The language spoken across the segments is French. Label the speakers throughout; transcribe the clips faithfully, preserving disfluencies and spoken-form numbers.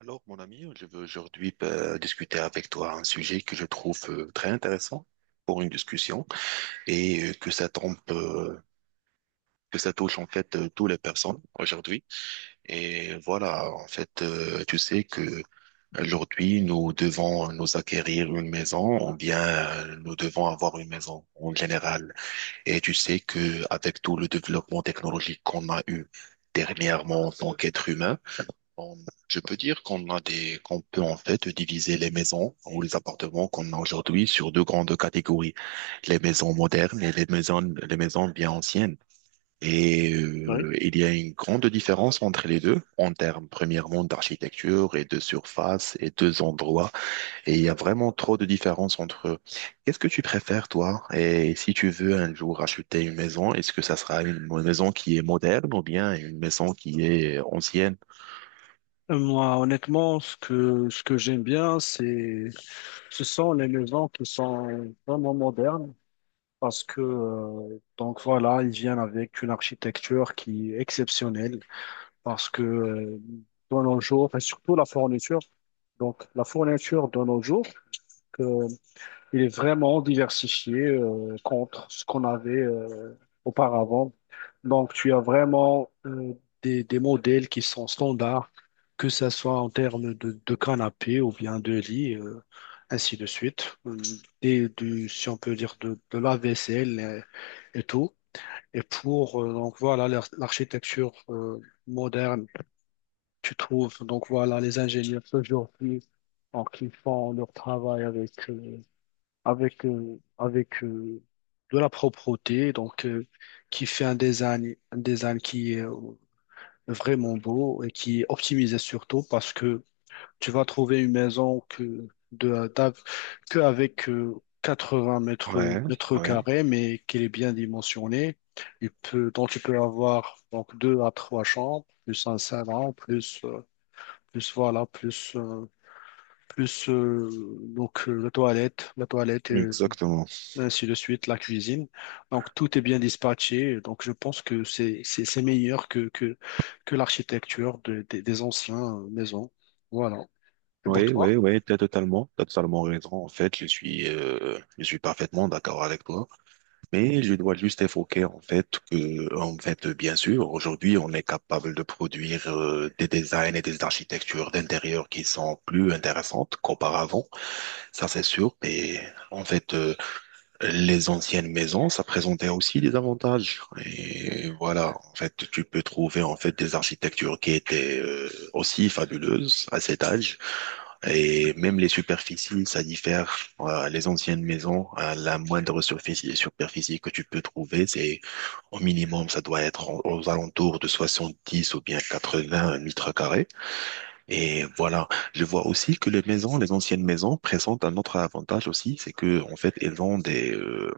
Speaker 1: Alors, mon ami, je veux aujourd'hui euh, discuter avec toi un sujet que je trouve euh, très intéressant pour une discussion et euh, que ça tombe, euh, que ça touche en fait euh, toutes les personnes aujourd'hui. Et voilà, en fait, euh, tu sais que aujourd'hui nous devons nous acquérir une maison ou bien euh, nous devons avoir une maison en général. Et tu sais que avec tout le développement technologique qu'on a eu dernièrement en tant qu'être humain on- je peux dire qu'on a des, qu'on peut en fait diviser les maisons ou les appartements qu'on a aujourd'hui sur deux grandes catégories, les maisons modernes et les maisons, les maisons bien anciennes. Et
Speaker 2: Oui.
Speaker 1: euh, il y a une grande différence entre les deux en termes premièrement d'architecture et de surface et deux endroits. Et il y a vraiment trop de différence entre eux. Qu'est-ce que tu préfères, toi? Et si tu veux un jour acheter une maison, est-ce que ça sera une maison qui est moderne ou bien une maison qui est ancienne?
Speaker 2: Euh, Moi, honnêtement, ce que, ce que j'aime bien, c'est, ce sont les maisons qui sont vraiment modernes parce que, euh, donc voilà, ils viennent avec une architecture qui est exceptionnelle parce que, euh, de nos jours, enfin, surtout la fourniture, donc la fourniture de nos jours, il est vraiment diversifié euh, contre ce qu'on avait euh, auparavant. Donc, tu as vraiment euh, des, des modèles qui sont standards, que ce soit en termes de, de canapé ou bien de lit, euh, ainsi de suite. Euh, et du, si on peut dire, de, de la vaisselle et, et tout. Et pour, euh, donc voilà, l'ar- l'architecture euh, moderne, tu trouves, donc voilà, les ingénieurs aujourd'hui, donc, ils font leur travail avec. euh, avec, euh, avec euh, de la propreté, donc euh, qui fait un design, un design qui est euh, vraiment beau et qui est optimisé surtout parce que tu vas trouver une maison que de d'av- que avec euh, quatre-vingts mètres
Speaker 1: Ouais,
Speaker 2: mètres
Speaker 1: ouais.
Speaker 2: carrés, mais qu'elle est bien dimensionnée. Il peut, donc tu peux avoir donc deux à trois chambres, plus un salon, plus euh, plus voilà, plus euh, plus euh, donc euh, la toilette, la toilette
Speaker 1: Exactement.
Speaker 2: ainsi de suite, la cuisine. Donc, tout est bien dispatché. Donc, je pense que c'est, c'est, c'est meilleur que, que, que l'architecture de- des des anciens euh, maisons. Voilà. Et pour
Speaker 1: Oui,
Speaker 2: toi?
Speaker 1: oui, oui, t'as totalement, t'as totalement raison. En fait, je suis, euh, je suis parfaitement d'accord avec toi. Mais je dois juste évoquer, en fait, que, en fait, bien sûr, aujourd'hui, on est capable de produire, euh, des designs et des architectures d'intérieur qui sont plus intéressantes qu'auparavant. Ça, c'est sûr. Mais, en fait, euh, les anciennes maisons, ça présentait aussi des avantages. Et voilà. En fait, tu peux trouver, en fait, des architectures qui étaient, euh, aussi fabuleuses à cet âge. Et même les superficies, ça diffère. Euh, les anciennes maisons, euh, la moindre surfici- superficie que tu peux trouver, c'est au minimum, ça doit être en- aux alentours de soixante-dix ou bien quatre-vingts mètres carrés. Et voilà, je vois aussi que les maisons, les anciennes maisons, présentent un autre avantage aussi, c'est que en fait, elles ont des, euh,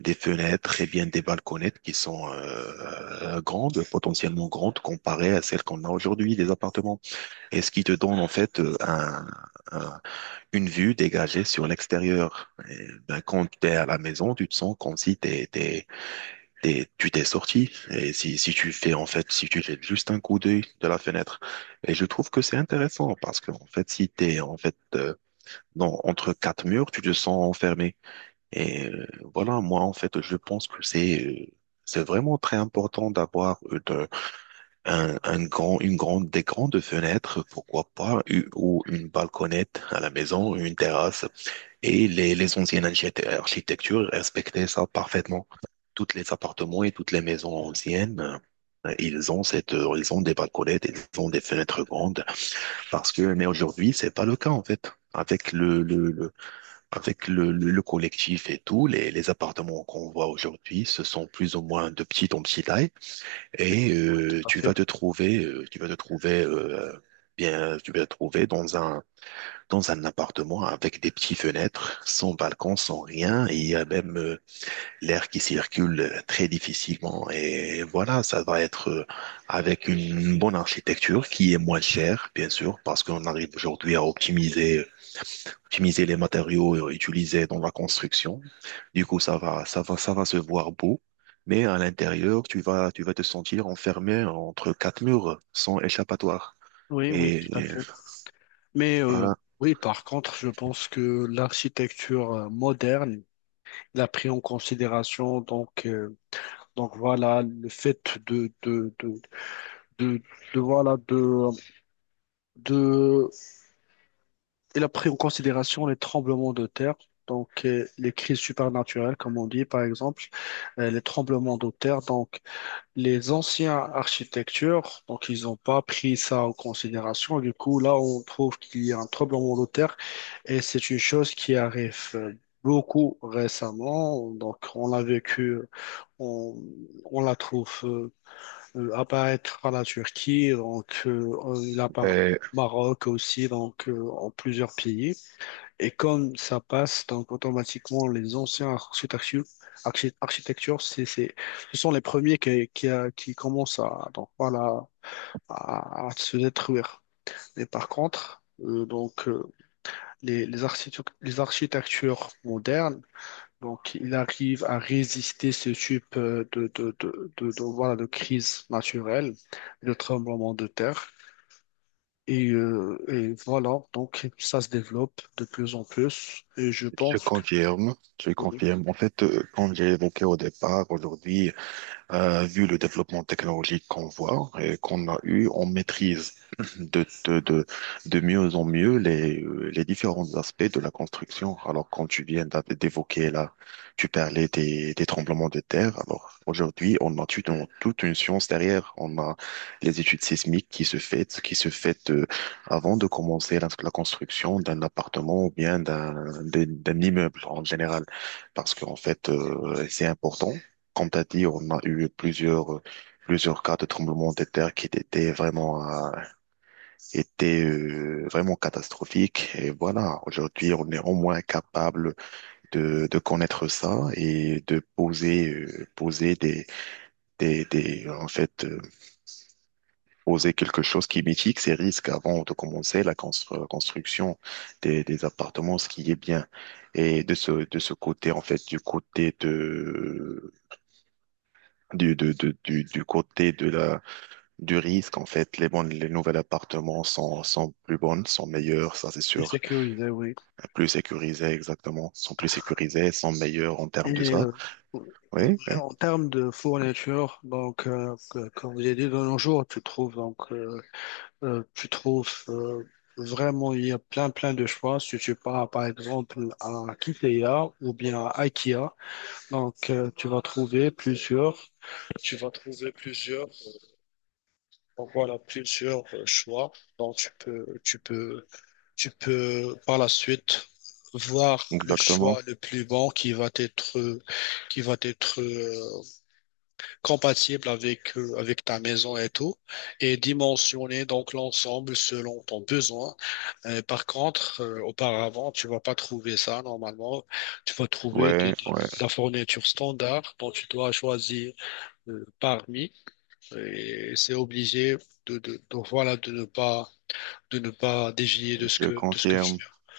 Speaker 1: des fenêtres et bien des balconnettes qui sont euh, grandes, potentiellement grandes, comparées à celles qu'on a aujourd'hui, des appartements. Et ce qui te donne en fait euh, un une vue dégagée sur l'extérieur. Et, ben, quand tu es à la maison, tu te sens comme si t'es, t'es, t'es- tu t'es sorti. Et si, si tu fais, en fait, si tu jettes juste un coup d'œil de la fenêtre. Et je trouve que c'est intéressant parce que, en fait, si t'es, en fait, euh, dans- entre quatre murs, tu te sens enfermé. Et euh, voilà, moi, en fait, je pense que c'est, euh, c'est vraiment très important d'avoir euh, de- un, un grand, une grande, des grandes fenêtres, pourquoi pas, u- ou une balconnette à la maison, une terrasse et les, les anciennes archite- architectures respectaient ça parfaitement. Toutes les appartements et toutes les maisons anciennes, euh, ils ont cette, euh, ils ont des balconnettes, ils ont des fenêtres grandes. Parce que, mais aujourd'hui, c'est pas le cas, en fait. Avec le, le, le- avec le, le, le collectif et tout, les, les appartements qu'on voit aujourd'hui, ce sont plus ou moins de petite en petite taille. Et
Speaker 2: Oui,
Speaker 1: euh,
Speaker 2: tout à
Speaker 1: tu
Speaker 2: fait.
Speaker 1: vas te trouver, euh, tu vas te trouver, euh, bien, tu vas te trouver dans un dans un appartement avec des petites fenêtres, sans balcon, sans rien. Et il y a même euh, l'air qui circule euh, très difficilement. Et voilà, ça va être euh, avec une bonne architecture qui est moins chère, bien sûr, parce qu'on arrive aujourd'hui à optimiser, optimiser les matériaux euh, utilisés dans la construction. Du coup, ça va, ça va, ça va se voir beau. Mais à l'intérieur, tu vas, tu vas te sentir enfermé entre quatre murs sans échappatoire.
Speaker 2: Oui, oui,
Speaker 1: Et,
Speaker 2: tout à
Speaker 1: et
Speaker 2: fait. Mais euh,
Speaker 1: voilà.
Speaker 2: oui, par contre, je pense que l'architecture euh, moderne l'a pris en considération donc euh, donc voilà le fait de de de, de- de, voilà de de il a pris en considération les tremblements de terre, donc euh, les crises supernaturelles, comme on dit par exemple, euh, les tremblements de terre. Donc les anciens architectures, donc ils n'ont pas pris ça en considération. Du coup, là, on trouve qu'il y a un tremblement de terre et c'est une chose qui arrive euh, beaucoup récemment, donc on l'a vécu, on, on la trouve euh, euh, apparaître à la Turquie, donc euh, il apparaît au Maroc aussi, donc euh, en plusieurs pays. Et comme ça passe, donc automatiquement, les anciens architectures, archi- architectures c'est, c'est, ce sont les premiers qui, qui, a- qui commencent à, donc, voilà, à, à se détruire. Et par contre, euh, donc, euh, les, les, architectures, les architectures modernes, donc, ils arrivent à résister ce type euh, de, de, de, de, de, voilà, de crise naturelle, de tremblement de terre. Et, euh, et voilà, donc ça se développe de plus en plus. Et je
Speaker 1: Je
Speaker 2: pense que...
Speaker 1: confirme, je
Speaker 2: Oui.
Speaker 1: confirme. En fait, euh, comme j'ai évoqué au départ, aujourd'hui, euh, vu le développement technologique qu'on voit et qu'on a eu, on maîtrise de, de, de, de mieux en mieux les, euh, les différents aspects de la construction. Alors, quand tu viens d'a- d'évoquer là, tu parlais des, des tremblements de terre. Alors, aujourd'hui, on a toute, on- toute une science derrière. On a les études sismiques qui se fait, qui se fait euh, avant de commencer la, la construction d'un appartement ou bien d'un, d'un d'un immeuble en général. Parce qu'en fait, euh, c'est important comme t'as dit, on a eu plusieurs, euh, plusieurs cas de tremblements de terre qui étaient vraiment, euh, étaient, euh, vraiment catastrophiques. Et voilà, aujourd'hui, on est au moins capable de, de connaître ça et de poser, euh, poser des, des, des, en fait, euh, poser quelque chose qui mitique ces risques avant de commencer la constru- construction des, des appartements, ce qui est bien. Et de ce, de ce côté, en fait, du côté de, du, de, de- du, du côté de la, du risque, en fait. Les bonnes, les nouveaux appartements sont, sont plus bonnes, sont meilleurs, ça c'est
Speaker 2: Plus
Speaker 1: sûr.
Speaker 2: sécurisé, oui.
Speaker 1: Plus sécurisés, exactement. Sont plus sécurisés, sont meilleurs en termes de
Speaker 2: Et
Speaker 1: ça.
Speaker 2: euh,
Speaker 1: Oui, oui,
Speaker 2: en termes de fourniture, donc, euh, que- comme j'ai dit de nos jours, tu trouves, donc, euh, euh, tu trouves euh, vraiment, il y a plein, plein de choix. Si tu pars, par exemple, à Ikea ou bien à IKEA, donc, euh, tu vas trouver plusieurs, tu vas trouver plusieurs, donc, voilà, plusieurs euh, choix. Donc, tu peux, tu peux tu peux par la suite voir le choix
Speaker 1: exactement.
Speaker 2: le plus bon qui va être, qui va être euh, compatible avec, euh, avec ta maison et tout, et dimensionner donc l'ensemble selon ton besoin. Euh, par contre, euh, auparavant, tu vas pas trouver ça normalement. Tu vas trouver
Speaker 1: Ouais,
Speaker 2: du- du- de
Speaker 1: ouais,
Speaker 2: la fourniture standard dont tu dois choisir euh, parmi, et c'est obligé de, de, de- voilà, de ne pas, de ne pas dévier de ce
Speaker 1: je
Speaker 2: que, de ce que tu
Speaker 1: confirme.
Speaker 2: as.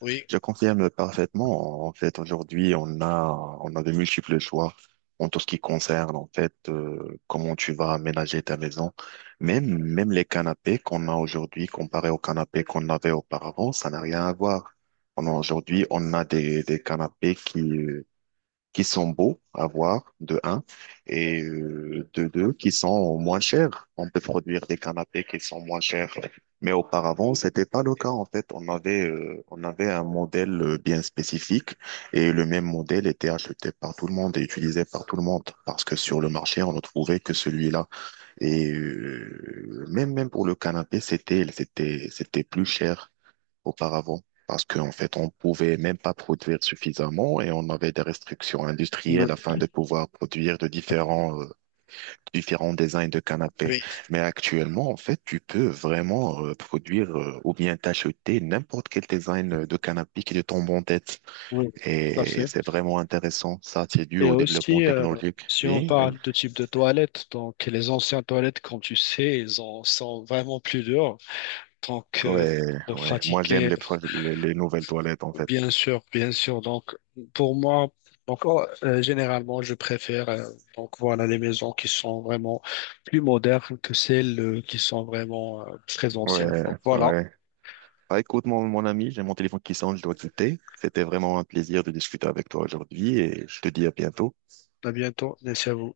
Speaker 2: Oui,
Speaker 1: Je confirme parfaitement. En fait, aujourd'hui, on a, on a de multiples choix en tout ce qui concerne, en fait, euh, comment tu vas aménager ta maison. Même, même les canapés qu'on a aujourd'hui, comparés aux canapés qu'on avait auparavant, ça n'a rien à voir. On a- Aujourd'hui, on a des, des canapés qui, euh, qui sont beaux à voir, de un, et euh, de deux, qui sont moins chers. On peut produire des canapés qui sont moins chers. Mais auparavant, c'était pas le cas, en fait. On avait, euh, on avait un modèle euh, bien spécifique et le même modèle était acheté par tout le monde et utilisé par tout le monde parce que sur le marché, on ne trouvait que celui-là. Et euh, même, même pour le canapé, c'était, c'était, c'était plus cher auparavant parce qu'en fait, on pouvait même pas produire suffisamment et on avait des restrictions
Speaker 2: oui,
Speaker 1: industrielles afin de pouvoir produire de différents, euh, différents designs de canapés.
Speaker 2: oui,
Speaker 1: Mais actuellement, en fait, tu peux vraiment euh, produire euh, ou bien t'acheter n'importe quel design euh, de canapé qui te tombe en tête.
Speaker 2: oui, tout à
Speaker 1: Et
Speaker 2: fait.
Speaker 1: c'est vraiment intéressant. Ça, c'est dû
Speaker 2: Et
Speaker 1: au développement
Speaker 2: aussi, euh,
Speaker 1: technologique.
Speaker 2: si on
Speaker 1: Oui, oui.
Speaker 2: parle de type de toilette, donc les anciennes toilettes, comme tu sais, elles en sont vraiment plus dures. Donc, euh,
Speaker 1: Ouais,
Speaker 2: pour
Speaker 1: ouais. Moi, j'aime
Speaker 2: pratiquer,
Speaker 1: les, pro- les, les nouvelles toilettes, en fait.
Speaker 2: bien sûr, bien sûr. Donc, pour moi, donc, oh, euh, généralement, je préfère euh, donc voilà les maisons qui sont vraiment plus modernes que celles euh, qui sont vraiment euh, très anciennes.
Speaker 1: Ouais,
Speaker 2: Donc voilà,
Speaker 1: ouais. Ah, écoute, mon, mon ami, j'ai mon téléphone qui sonne, je dois quitter. C'était vraiment un plaisir de discuter avec toi aujourd'hui et je te dis à bientôt.
Speaker 2: à bientôt, merci à vous.